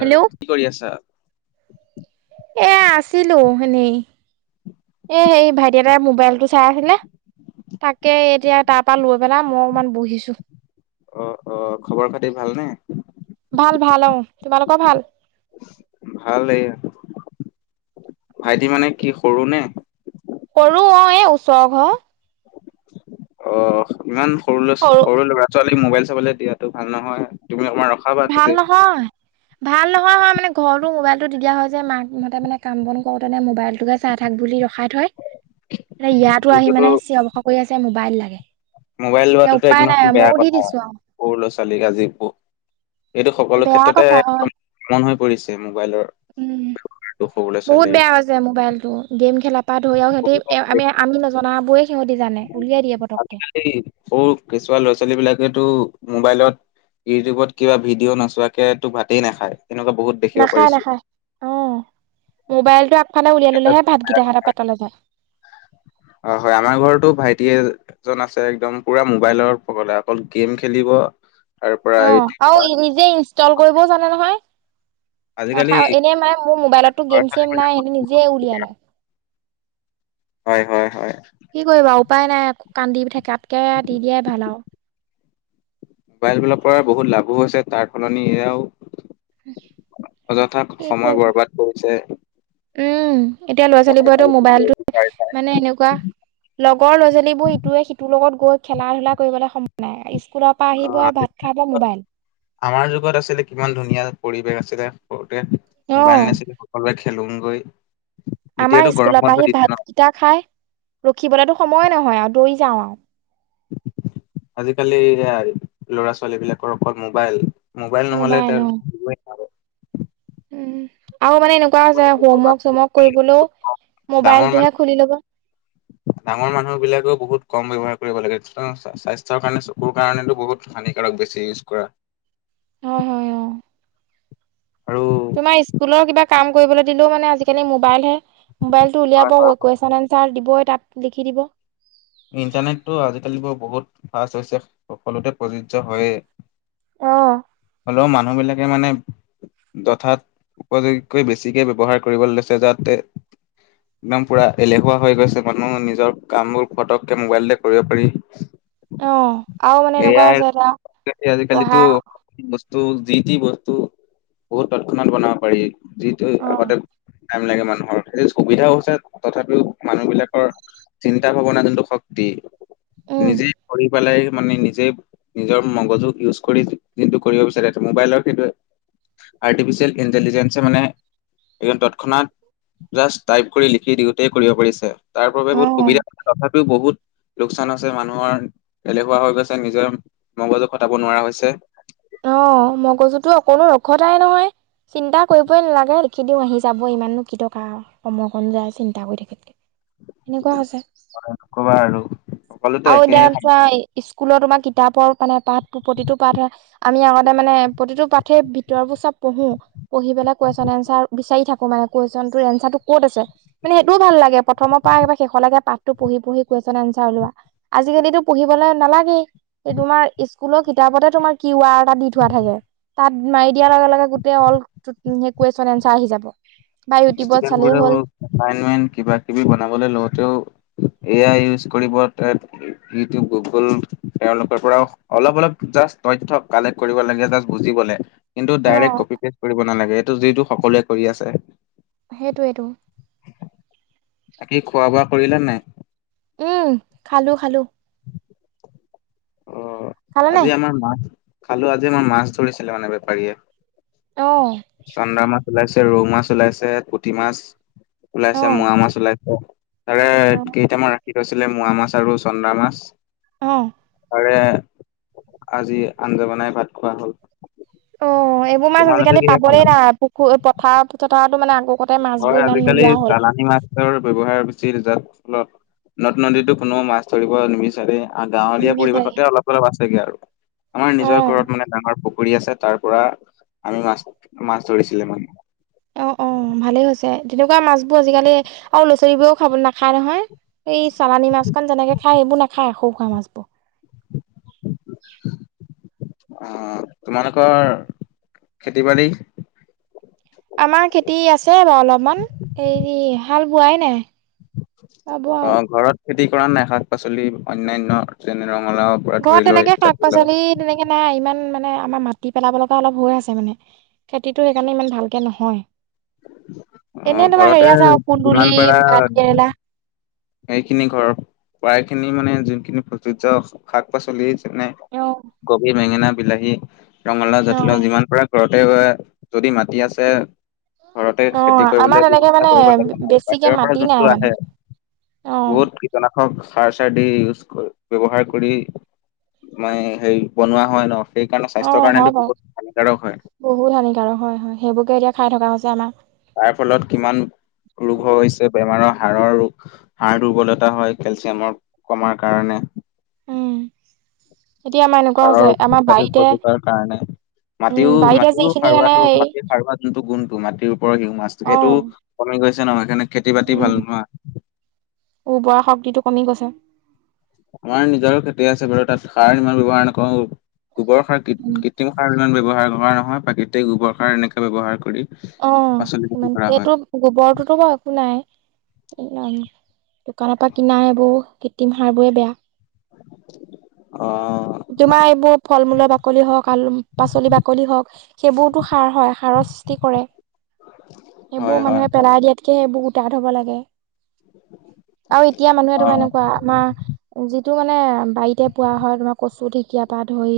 Hello কি কৰি আছা? এ আছিলো এনেই। এ সেই ভাইটি এটাৰ মোবাইল টো চাই আছিলে। তাকে এতিয়া তাৰ পৰা লৈ পেলাই মই অকমান বহিছো। অ', অ', আহ খবৰ খাতি ভালনে? ভাল ভাল অ', তোমালোকৰ ভাল? ভাল এইয়া, ভাইটি মানে কি সৰু নে? সৰু অ', এ ওচৰ ঘৰ অ', ইমান সৰু সৰু ল'ৰা ছোৱালীক মোবাইল চাবলৈ দিয়াটো ভাল নহয়। তুমি অকমান ৰখাবা ভাল নিজে। নহয় ভাল নহয় হয় মানে ঘৰতো মোবাইলটো দি দিয়া যে মাকহঁতে মানে কাম বন কৰোঁতে নে মোবাইলটোকে চাই থাক বুলি ৰখাই থয়, এয়া ইয়াতো আহি এইটোতো মানে চিঞৰ-বাখৰ কৰি আছে, মোবাইল লাগে। মোবাইল এতিয়া লোৱাটোতো উপায় একদম নাই বেয়া মইও দি কথা, দিছো আৰু সৰু ল ছোৱালীক আজি, এইটো সকলো বেয়া ক্ষেত্ৰতে কথা হয় কমন হৈ পৰিছে মোক উম [unintelligible] বহুত ছোৱালীৰ। বেয়া হৈছে মোবাইলটো গেম খেলা পা ধৰি আৰু সিহঁতি আমি, আমি নজনাবোৰে সিহঁতি জানে উলিয়াই দিয়ে পতককে। আজিকালি সৰু কেঁচুৱা ল'ৰা-ছোৱালী বিলাকেতো মোবাইলত, ইউটিউবত, কিবা ভিডিঅ' নোচোৱাকৈ তোক ভাতেই নাখায়। এনেকুৱা বহুত দেখিব পাৰিছোঁ। অ', মোবাইলটো আগফালে উলিয়াই ল'লেহে ভাতকিটা সিহঁতৰ পেটলৈ যায়। অ' হয়, আমাৰ ঘৰতো ভাইটি এজন আছে একদম পুৰা মোবাইলৰ পগলা, অকল গেম খেলিব, তাৰ পৰা অঁ এই কি আৰু কয় নিজে ইনষ্টল কৰিবও জানে নহয়। নাথা, এনেই মানে মোৰ মোবাইলতো গেম চেম ছোৱালীবিলাক নাই, নিজেই উলিয়াই লয়। হয়, হয়, হয়। কি কৰিবা উপায় নাই, কান্দি থাকাতকে দি দিয়াই ভাল আৰু। মোবাইলবিলাকৰ পৰা বহুত লাভও হৈছে তাৰ সলনি এয়াও অযথা কি সময় কৰিবা। বৰবাদ কৰিছে। উম, এতিয়া ল'ৰা ছোৱালীবোৰেতো মোবাইলটো মানে এনেকুৱা, লগৰ ল'ৰাছোালী বোৰ ইটোৱে- সিটোৰ লগত গৈ খেলা-ধূলা কৰিবলৈ সময় নাই, ইস্কুলৰ পৰা অ আহিব ভাত খাব, মোবাইল। আমাৰ যুগত আছিলে কিমান ধুনীয়া পৰিৱেশ আছিলে সৰুতে অ মোবাইল নাছিলে সকলোৱে খেলোংগৈ। আমাৰ এতিয়াতো গৰম ইস্কুলৰ পৰা বন্ধ আহি দিছে ন ভাতকিটা খাই ৰখিবলেতো সময়ে নহয় আৰু দৰি যাওঁ আৰু। আজিকালি এয়া, ল'ৰা ছোৱালী বিলাকৰ অকল মোবাইল। মোবাইল ন'হলে তেওঁ [unintelligible] উম। আৰু মানে এনেকুৱা আছে হোমৱৰ্ক তেওঁ চমৱৰ্ক কৰিবলৈও ডাঙৰ মোবাইলটোহে মানুহ খুলি ল'ব। ডাঙৰ মানুহবিলাকেও বহুত কম ব্যৱহাৰ কৰিব লাগে, স্বাস্থ্যৰ কাৰণে চকুৰ কাৰণেতো বহুত হানিকাৰক বেছি ইউজ কৰা। [inaudible] হয়, হয়, অ'। আৰু তোমাৰ ইস্কুলৰ কিবা কাম কৰিবলৈ দিলেও মানে আজিকালিও মোবাইল হে। মোবাইলটো উলিয়াব কুৱেশন এনচাৰ দিবই তাত, লিখি দিব। ইণ্টাৰনেটটো আজিকালি বাৰু বহুত ফাষ্ট হৈছে সকলোতে প্ৰযোজ্য হয়েই। অ হ'লেও মানুহবিলাকে মানে যথাত উপযোগীকৈ বেছিকে ব্যৱহাৰ কৰিবলৈ লৈছে যাতে একদম পুৰা এলেহুৱা হৈ গৈছে মানুহ নিজৰ কামবোৰ ফটককে মোবাইলতে কৰিব পাৰি। অ আৰু মানে এ এনেকুৱা হৈছে এটা আই পঢ়া আজিকালিটো বস্তু, যি তি বস্তু বহুত তৎক্ষণাত বনাব পাৰি যিটো অ আগতে টাইম লাগে মানুহৰ, স সুবিধাও আছে তথাপিও মানুহবিলাকৰ চিন্তা যোনটো শক্তি, উম নিজেই শৰ পেলাই মানে নিজেই নিজৰ মগজু ইউজ কৰি যিটো কৰিব বিচাৰে মোবাইলৰ সেইটো আৰ্টিফিচিয়েল ইণ্টেলিজেন্ঞ্চ য়ে মানে একদম তৎক্ষণাত জাষ্ট টাইপ কৰি লিখি দিওঁতে কৰিব পাৰিছে তাৰ বাবে বহুত অ সুবিধা তথাপিও বহুত লোকচান হয়চে মানুহৰ এলেহুৱা হৈ গৈছে নিজৰ মগজু খটাব নোৱাৰা হৈছে। [inaudible] অ' মগযুতো অকনো ৰখতাই নহয়, চিন্তা কৰিবই নালাগে লিখি দিওঁ আহি যাব ইমাননো কি দৰকাৰ। [unintelligible] সময়কণ যায় চিন্তা কৰি থাকাত কে সেনেকুৱা হৈছে। নকবা আৰু সকলোতে আও একেই দেন। [unintelligible] স্কুলত তোমাৰ কিতাপৰ মানে পাঠ প্ৰতিটো পাঠ আমি আগতে মানে প্ৰতিটো পাঠে ভিতৰবোৰ চব পঢ়ো পঢ়ি পলে কুৱেশন এনচাৰ বিচাৰি থাকো মানে কুৱেশন এনাৰ টো ক'ত আছে মানে সেইটোও ভাল লাগে প্ৰথমৰ পৰা একবাৰ শেষলৈাগে পঠটো পঢ়ি পঢ়ি কুৱেশ্যন আনচাৰ ওলোৱা। আজিকালিতো পঢ়িবলে নালাগেই এই তোমাৰ স্কুলৰ কিতাপতে তোমাৰ কিৱাৰ দি থোৱা থাকে তাত মাৰি দিয়াৰ লগে লগে গোটেই অল কুৱেশন এনচাৰ আহি যাব। বা ইউটিউবত ষ্টুডেণ্ট চালেই হ'ল বোৰেও [unintelligible] কিবা কিবি বনাবলৈ লওঁতেও এ আই ইউজ কৰিব ইউটিউব গুগল তেওঁলোকৰ পৰা অলপ অলপ [unintelligible] তইথ কালেক কৰিব লাগে বুজিবলৈ। কিন্তু অ ডাইৰেক্ট কপি পেষ্ট কৰিব নালাগে এইটো যিটো সকলোৱে কৰি আছে। সেইটোৱেইটো, বাকী খোৱা বোৱা কৰিলা নাই? উম, খালো-খালো। অ' খালানে আজি আমাৰ মাছ খালো আজি আমাৰ মাছ ধৰিছিলে মানে অ বেপাৰীয়ে। চন্দা মাছ, ওলাইছে ৰৌ মাছ, ওলাইছে পুঠি মাছ। অ ওলাইছে মোৱা মাছ ওলাইছে তাৰে অ কেইটামান [unintelligible] আছিলে মোৱা মাছ, আৰু চন্দা মাছ। অ'। তাৰে আজি আঞ্জা বনাই ভাত খোৱা হ'ল। অ এইবোৰ মাছ তোমালোকে আজিকালি কিহে খালা? পাবৰেই নাই পুখু পথাৰ চথাৰতো মানে আগকতে মাছবোৰ হয় ইমান আজিকালি নোলোৱা হ'ল চালানি মাছৰ ব্যৱহাৰ বেচি। [unintelligible] নদ নদীতটো কোনো মাছ ধৰিব নিবিচাৰে। গাঁৱলীয়া নিবিচাৰি পৰিৱেশতে অলপ-অলপ আছেগে আৰু আমাৰ অ নিজৰ ঘৰত মানে ডাঙৰ পুখু ফুৰি আছে তাৰ পৰা আমি মাছ-মাছ ধৰিছিলে মানে। অ অ ভালেই হৈছে তেনেকুৱা মাছ বোৰ আজিকালি আৰু ল' ছোৱালীবোৰেও খাব নাখায় নহয়। এই চালানী মাছখন যেনেকে খাই এইবোৰ নাখায় [unintelligible] খোৱা মাছবোৰ। [inaudible] অ' তোমালোকৰ খেতি বাৰী আমাৰ খেতি আছে বাৰু অলপমান হেৰি হাল বোৱাই নাই। বাব আৰু অ' ঘৰত খেতি কৰা নাই শাক পাচলি অন্যান্য যেনে ৰঙালাওৰ পৰা ধৰি ঘৰত লৈ তেনেকে শাক জাতিলাও পাচলি তেনেকে নাই ইমান মানে এ আমাৰ মাটি পেলাব লগা অলপ হৈ আছে মানে খেতিতো সেইকাৰণে ইমান ভালকে নহয়। অ এনে তোমাৰ ঘৰতে হেৰি আছে যিমান কুন্দুলি, পাৰা ভাত কেৰেলা। সেইখিনি ঘৰ প্ৰায় খিনি মানে যোনখিনি প্ৰযোজ্ শাক পাচলি মানে অ কবি বেঙেনা বিলাহী ৰঙালাও অ জাতিলাও যিমান পাৰা ঘৰতে গ যদি মাতি আছে ঘৰতে অ খেতি আমাৰ কৰিবলৈ তেনেকে ব্যাবচতা মানে কৰিব লাগে ন বেছিকে বাহিৰৰ পৰা মাটি নাই যোনটো মানে আহে অ বহুত কীটনাশক সাৰ চাৰ দি ইউজকৰি ব্যৱহাৰ কৰি মানে হেৰি বনোৱা হয় ন। সেইকাৰণে স্বাস্থ্যৰ অ' কাৰণেতো হয় বাৰু বহুত হানিকাৰক হয় বহুত হানিকাৰক হয়-হয় সেইবোৰকে এতিয়া খাই থকা হৈছে আমাৰ। তাৰ ফলত কিমান ৰোগ হৈছে বেমাৰৰ হাৰৰ দুৰ্বলতা হয় কেলচিয়ামৰ কমাৰ কাৰণে। উম, এতিয়া আমাৰ এনেকুৱা হাড়ৰ হৈছে আমাৰ অত্যাধিক বাৰীতে ক্ষতি কৰাৰ কাৰণে উম মাটিও বাৰীতে মাটিও যিখিনি মানে সাৰুৱাটো এই মাটিৰ সাৰুৱা যোনটো গুণটো মাটিৰ ওপৰ সিউ মাছটো অ সেইটো কমি গৈছে। ানে উম উৰ্বৰা শক্তিটো কমি গৈছে আমাৰ নিজৰো খেতি আছে ব তাত সাৰ নিই ব্যৱহাৰ নকৰো গোবৰ সাৰ উম কৃত্ৰিম সাৰ ইমান ব্যৱহাৰ কৰা নহয় প্ৰাকৃতিক গোবৰ সাৰ এনেকে ব্যৱহাৰ কৰি অ পাচলি খেতি মমান কৰা হয় সেইটো গোবৰটোতো বাৰু একো নাই দোকানৰ পৰা কিনা এইবোৰ কৃত্ৰিম সাৰ বোৰে বেয়া অ তোমাৰ এইবোৰ ফল মূলৰ বাকলি হওক আলু পাচলি বাকলি হওক সেইবোৰতো সাৰ হয় সাৰৰ সষ্টি কৰে হয় সেইবোৰ হয় মানুহে পেলাই দিয়াতকে সেইবোৰ হব লাগে আৰু এতিয়া মানুহে অ তোম এনেকুৱা আমাৰি টো মানে বাৰীতে পোৱা হয় তোমাক কচু ঢেকীয়া পা ধই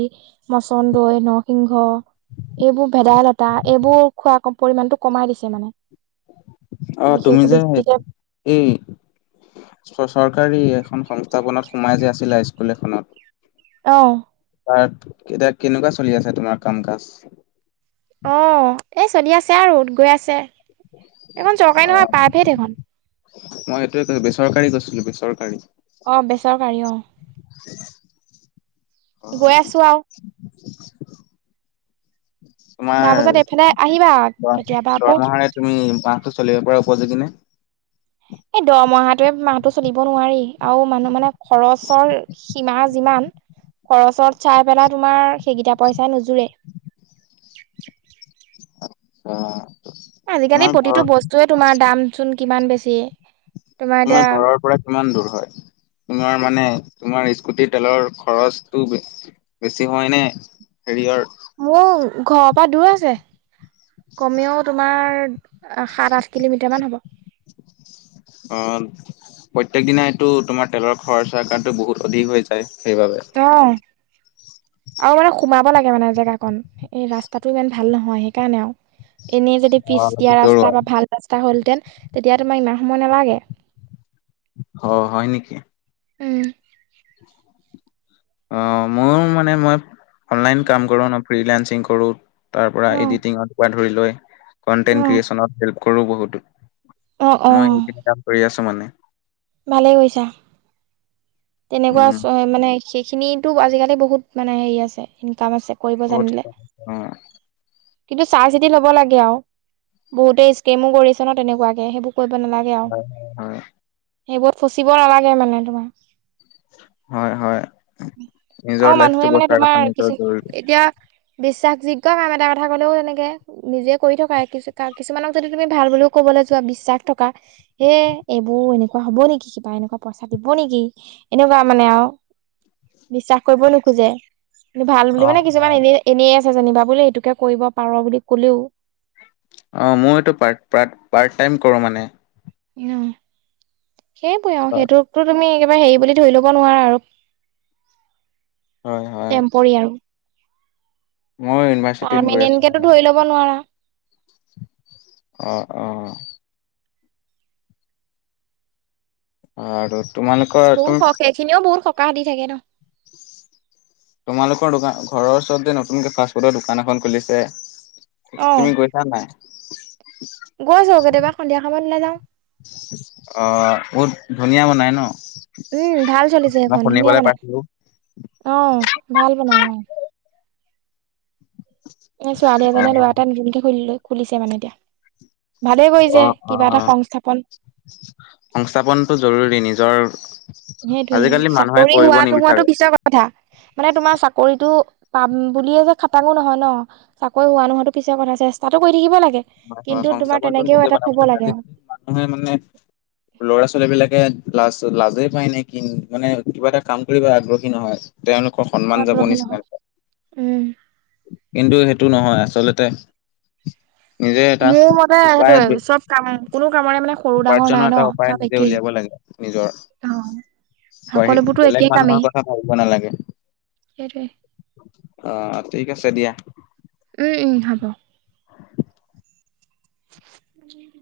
মাচন্দন্দৈ নৰসিংহ এইবোৰ ভেদাইলতা এইবোৰ খোৱা পৰিমমানটো কমাই দিছে মানে অ তুমি বিশেষ যে বেছিকে এই চৰকাৰী এখন সংস্থাপনত সোমাই যে আছিলে স্কুল এখনত অ ত এতিয়া কেনেকুৱা চলি আছে তোমাৰ কাম কাজ অ এই চলি আছে আৰু গৈ আছে এখন চৰকাৰী অ নহোৱা পাইভেদ এখন মই সেইটোৱে কৈছো বেচৰকাৰী কৈছিলো বেচৰকাৰী অ বেচাও কাৰী অ অ গৈ আছো আও তাৰ তোমাৰ পাছত এইফালে আহিবা দ কেতিয়াবা আকৌ দৰমহাৰে তুমি মাহটো চলিব পাৰা উপযোগী নে এই দৰমহটোৱে মাহটো চলিব নোৱাৰি আৰু মানুহ মানে খৰচৰ সীমা যিমান খৰচত চাই পেলাই তোমাৰ সেইকেইটা পইচাই নোযোৰে অ আজিকালি প্ৰতিটো বস্তুৱে তোমাৰ দাম চোন কিমান বেছি তোমাৰ ঘৰৰ পৰা কিমান দূৰ হয় তোমাৰ মানে তোমাৰ স্কুল স্কুটী তেলৰ খৰচটো ব বেছি হয়নে হেৰি হয় মো ঘ পা দূৰ আছে কমেও তোমাৰ আহ সাত আঠ কিলোমিটাৰ মান হ'ব অ প্ৰত্যেক দিনাই টো তোমাৰ তেলৰ খৰচা কাৰণে বহুত অধিক হৈ যায় সেইবাবে। অ আৰু মানে সোমাব লাগে মানে জেগাকন এই ৰাস্তাটো ইমান ভাল নহয় সেইকাৰণে আৰু এনেই যদি পিছ দিয়া অ ৰাস্তা বা ভাল ৰাস্তা হলহেতেন তেতিয়া তোমাৰ ইমান সম নবাগে [inaudible] অ হয় নেকি উম অ মোৰ মানে মই অনলাইন কাম কৰো ন ফ্ৰি লেন্চিং কৰো তাৰ পৰা অ', এডিটিঙত পৰা ধৰি লৈ কন্টেন্ট অ', ক্ৰিয়েচনত হেল্প কৰোঁ বহুতো অ', মই এইেইখিনি কাম কৰি আছো মানে ভালে কৈছা তেনেকুৱা উম চ মানে সেইখিনি আজিকালি বহুত মানে হেৰি আছে ইনকাম আছে কৰিব অত জানিলে। [inaudible] কিন্তু চাই চিতি ল'ব লাগে আও বহুতে স্কেমো কৰিছে ন তেনেকুৱাকে সেইবোৰ হয় হয় হয় সেইবোৰ ত ফচিব নালাগে মানে তোমাৰ হয় হয় নিজৰ অ, লাইফটো মানুহে মানে বচাই ৰখা তোমাৰ নিজৰ কিছু জৰুৰী এতিয়া। বিশ্বাসযোগ্য কাম এটা কথা কলেও হেনেকে নিজে কৰি থকা ই কিছুমানক যদি তুমি ভাল বুলিও ক'ও যোৱা বিশ্বাস থকা এ এইবোৰ এনেকুৱা হব নেকি কিবা এনেকুৱা পইচা দিব নেকি। এনেকুৱা মানে আও বিশ্বাস কৰিব নোখোজে কি ভাল বুলি অ মানে অ কিছুমান এনে এনেই। যেনিবা বোলে এইটোকে কৰিব পাৰ বুলি কলেও। অ, মই এইটো পাৰ - পাৰট টাইম কৰো মানে। সেইবোৰে আও হয় সেইটো তুমি হেৰি বুলি ধৰি লব নোৱাৰা আৰু হয় হয় টেম্পৰি আৰু মই ইউনিভাৰ্চিটিত গৈ পাৰমিন আছো এনকেতো মানে ধৰি লব নোৱাৰা। অ - অ। আৰু তোমালোকৰ বহুত তুমি সক এইখিনিও বহুত সকাহ দি থাকে ন। [inaudible] তোমালোকৰ দোকান ঘৰৰ ওচৰত যে নতুনকে ফাষ্টফুডৰ দোকান এখন খুলিছে। অ তুমি গৈছা নে নাই। গৈছো কেতিয়াবা সন্ধিয়া সময়ত ওলায় যাও। অ, বহুত ধুনীয়া বনাই ন। উম, ভাল চলিছে মই সেইখন ধুনীয়া শুনিবলৈ বনাই পাইছিলো অহ ভাল বনাই আহ। এ ছোৱালী অ এজীয়ে ল'ৰাটা নুনকে খ খুলিছে মানে এতিয়া ভালেই অ কৰিছে - অ কিবা এটা সংস্থাপন সংস্থাপনতটো জৰুৰী নিজৰ সেইটোয়ে আজিকালি মানুহে চাকৰি কৰিব হোৱাটো নিবিচাৰে হো পিছৰ কথা মানে তোমাৰ চাকৰিতটো পাম বুলিয়ে যে খাটাঙো নহয় ন চাকৰি হোৱা নোহোৱা পিছে কথা চেষ্টাতটো কৰি থাকিব লাগে। হয় - হয় কিন্তু তোমাৰ সংস্থাপনটো তেনেকেও নিজ প এটাত থ'ব লাগে আজিকালি আৰু মানুহে মানে ল'ৰা ছোৱালী বিলাকে। লাজ- লাজেই পায় নে কি মানে কিবা এটা কাম কৰিব আগ্ৰহী নহয়। তেওলোকৰ সন্মান যাব আগ্ৰহী নিচিন নহয় উম কিন্তু সেইটো টো নহয় আচলতে। নিজে এটা মোৰ মতে উপায় সেইটোয়ে বে- চব কাম কোনো কামৰে মানে সৰু ডাঙৰ নাই উপাৰ্জনৰ ন এটা উপায় চব নিজে একেই উলিয়াব লাগে নিজৰ। অ বি সকলোবোৰতো একেই বেলেগ কামেই মানুহৰ কথা ভাবিব নালাগে। সেইটোৱে অহ, ঠিক আছে দিয়া। উম - উম হ'ব। উম,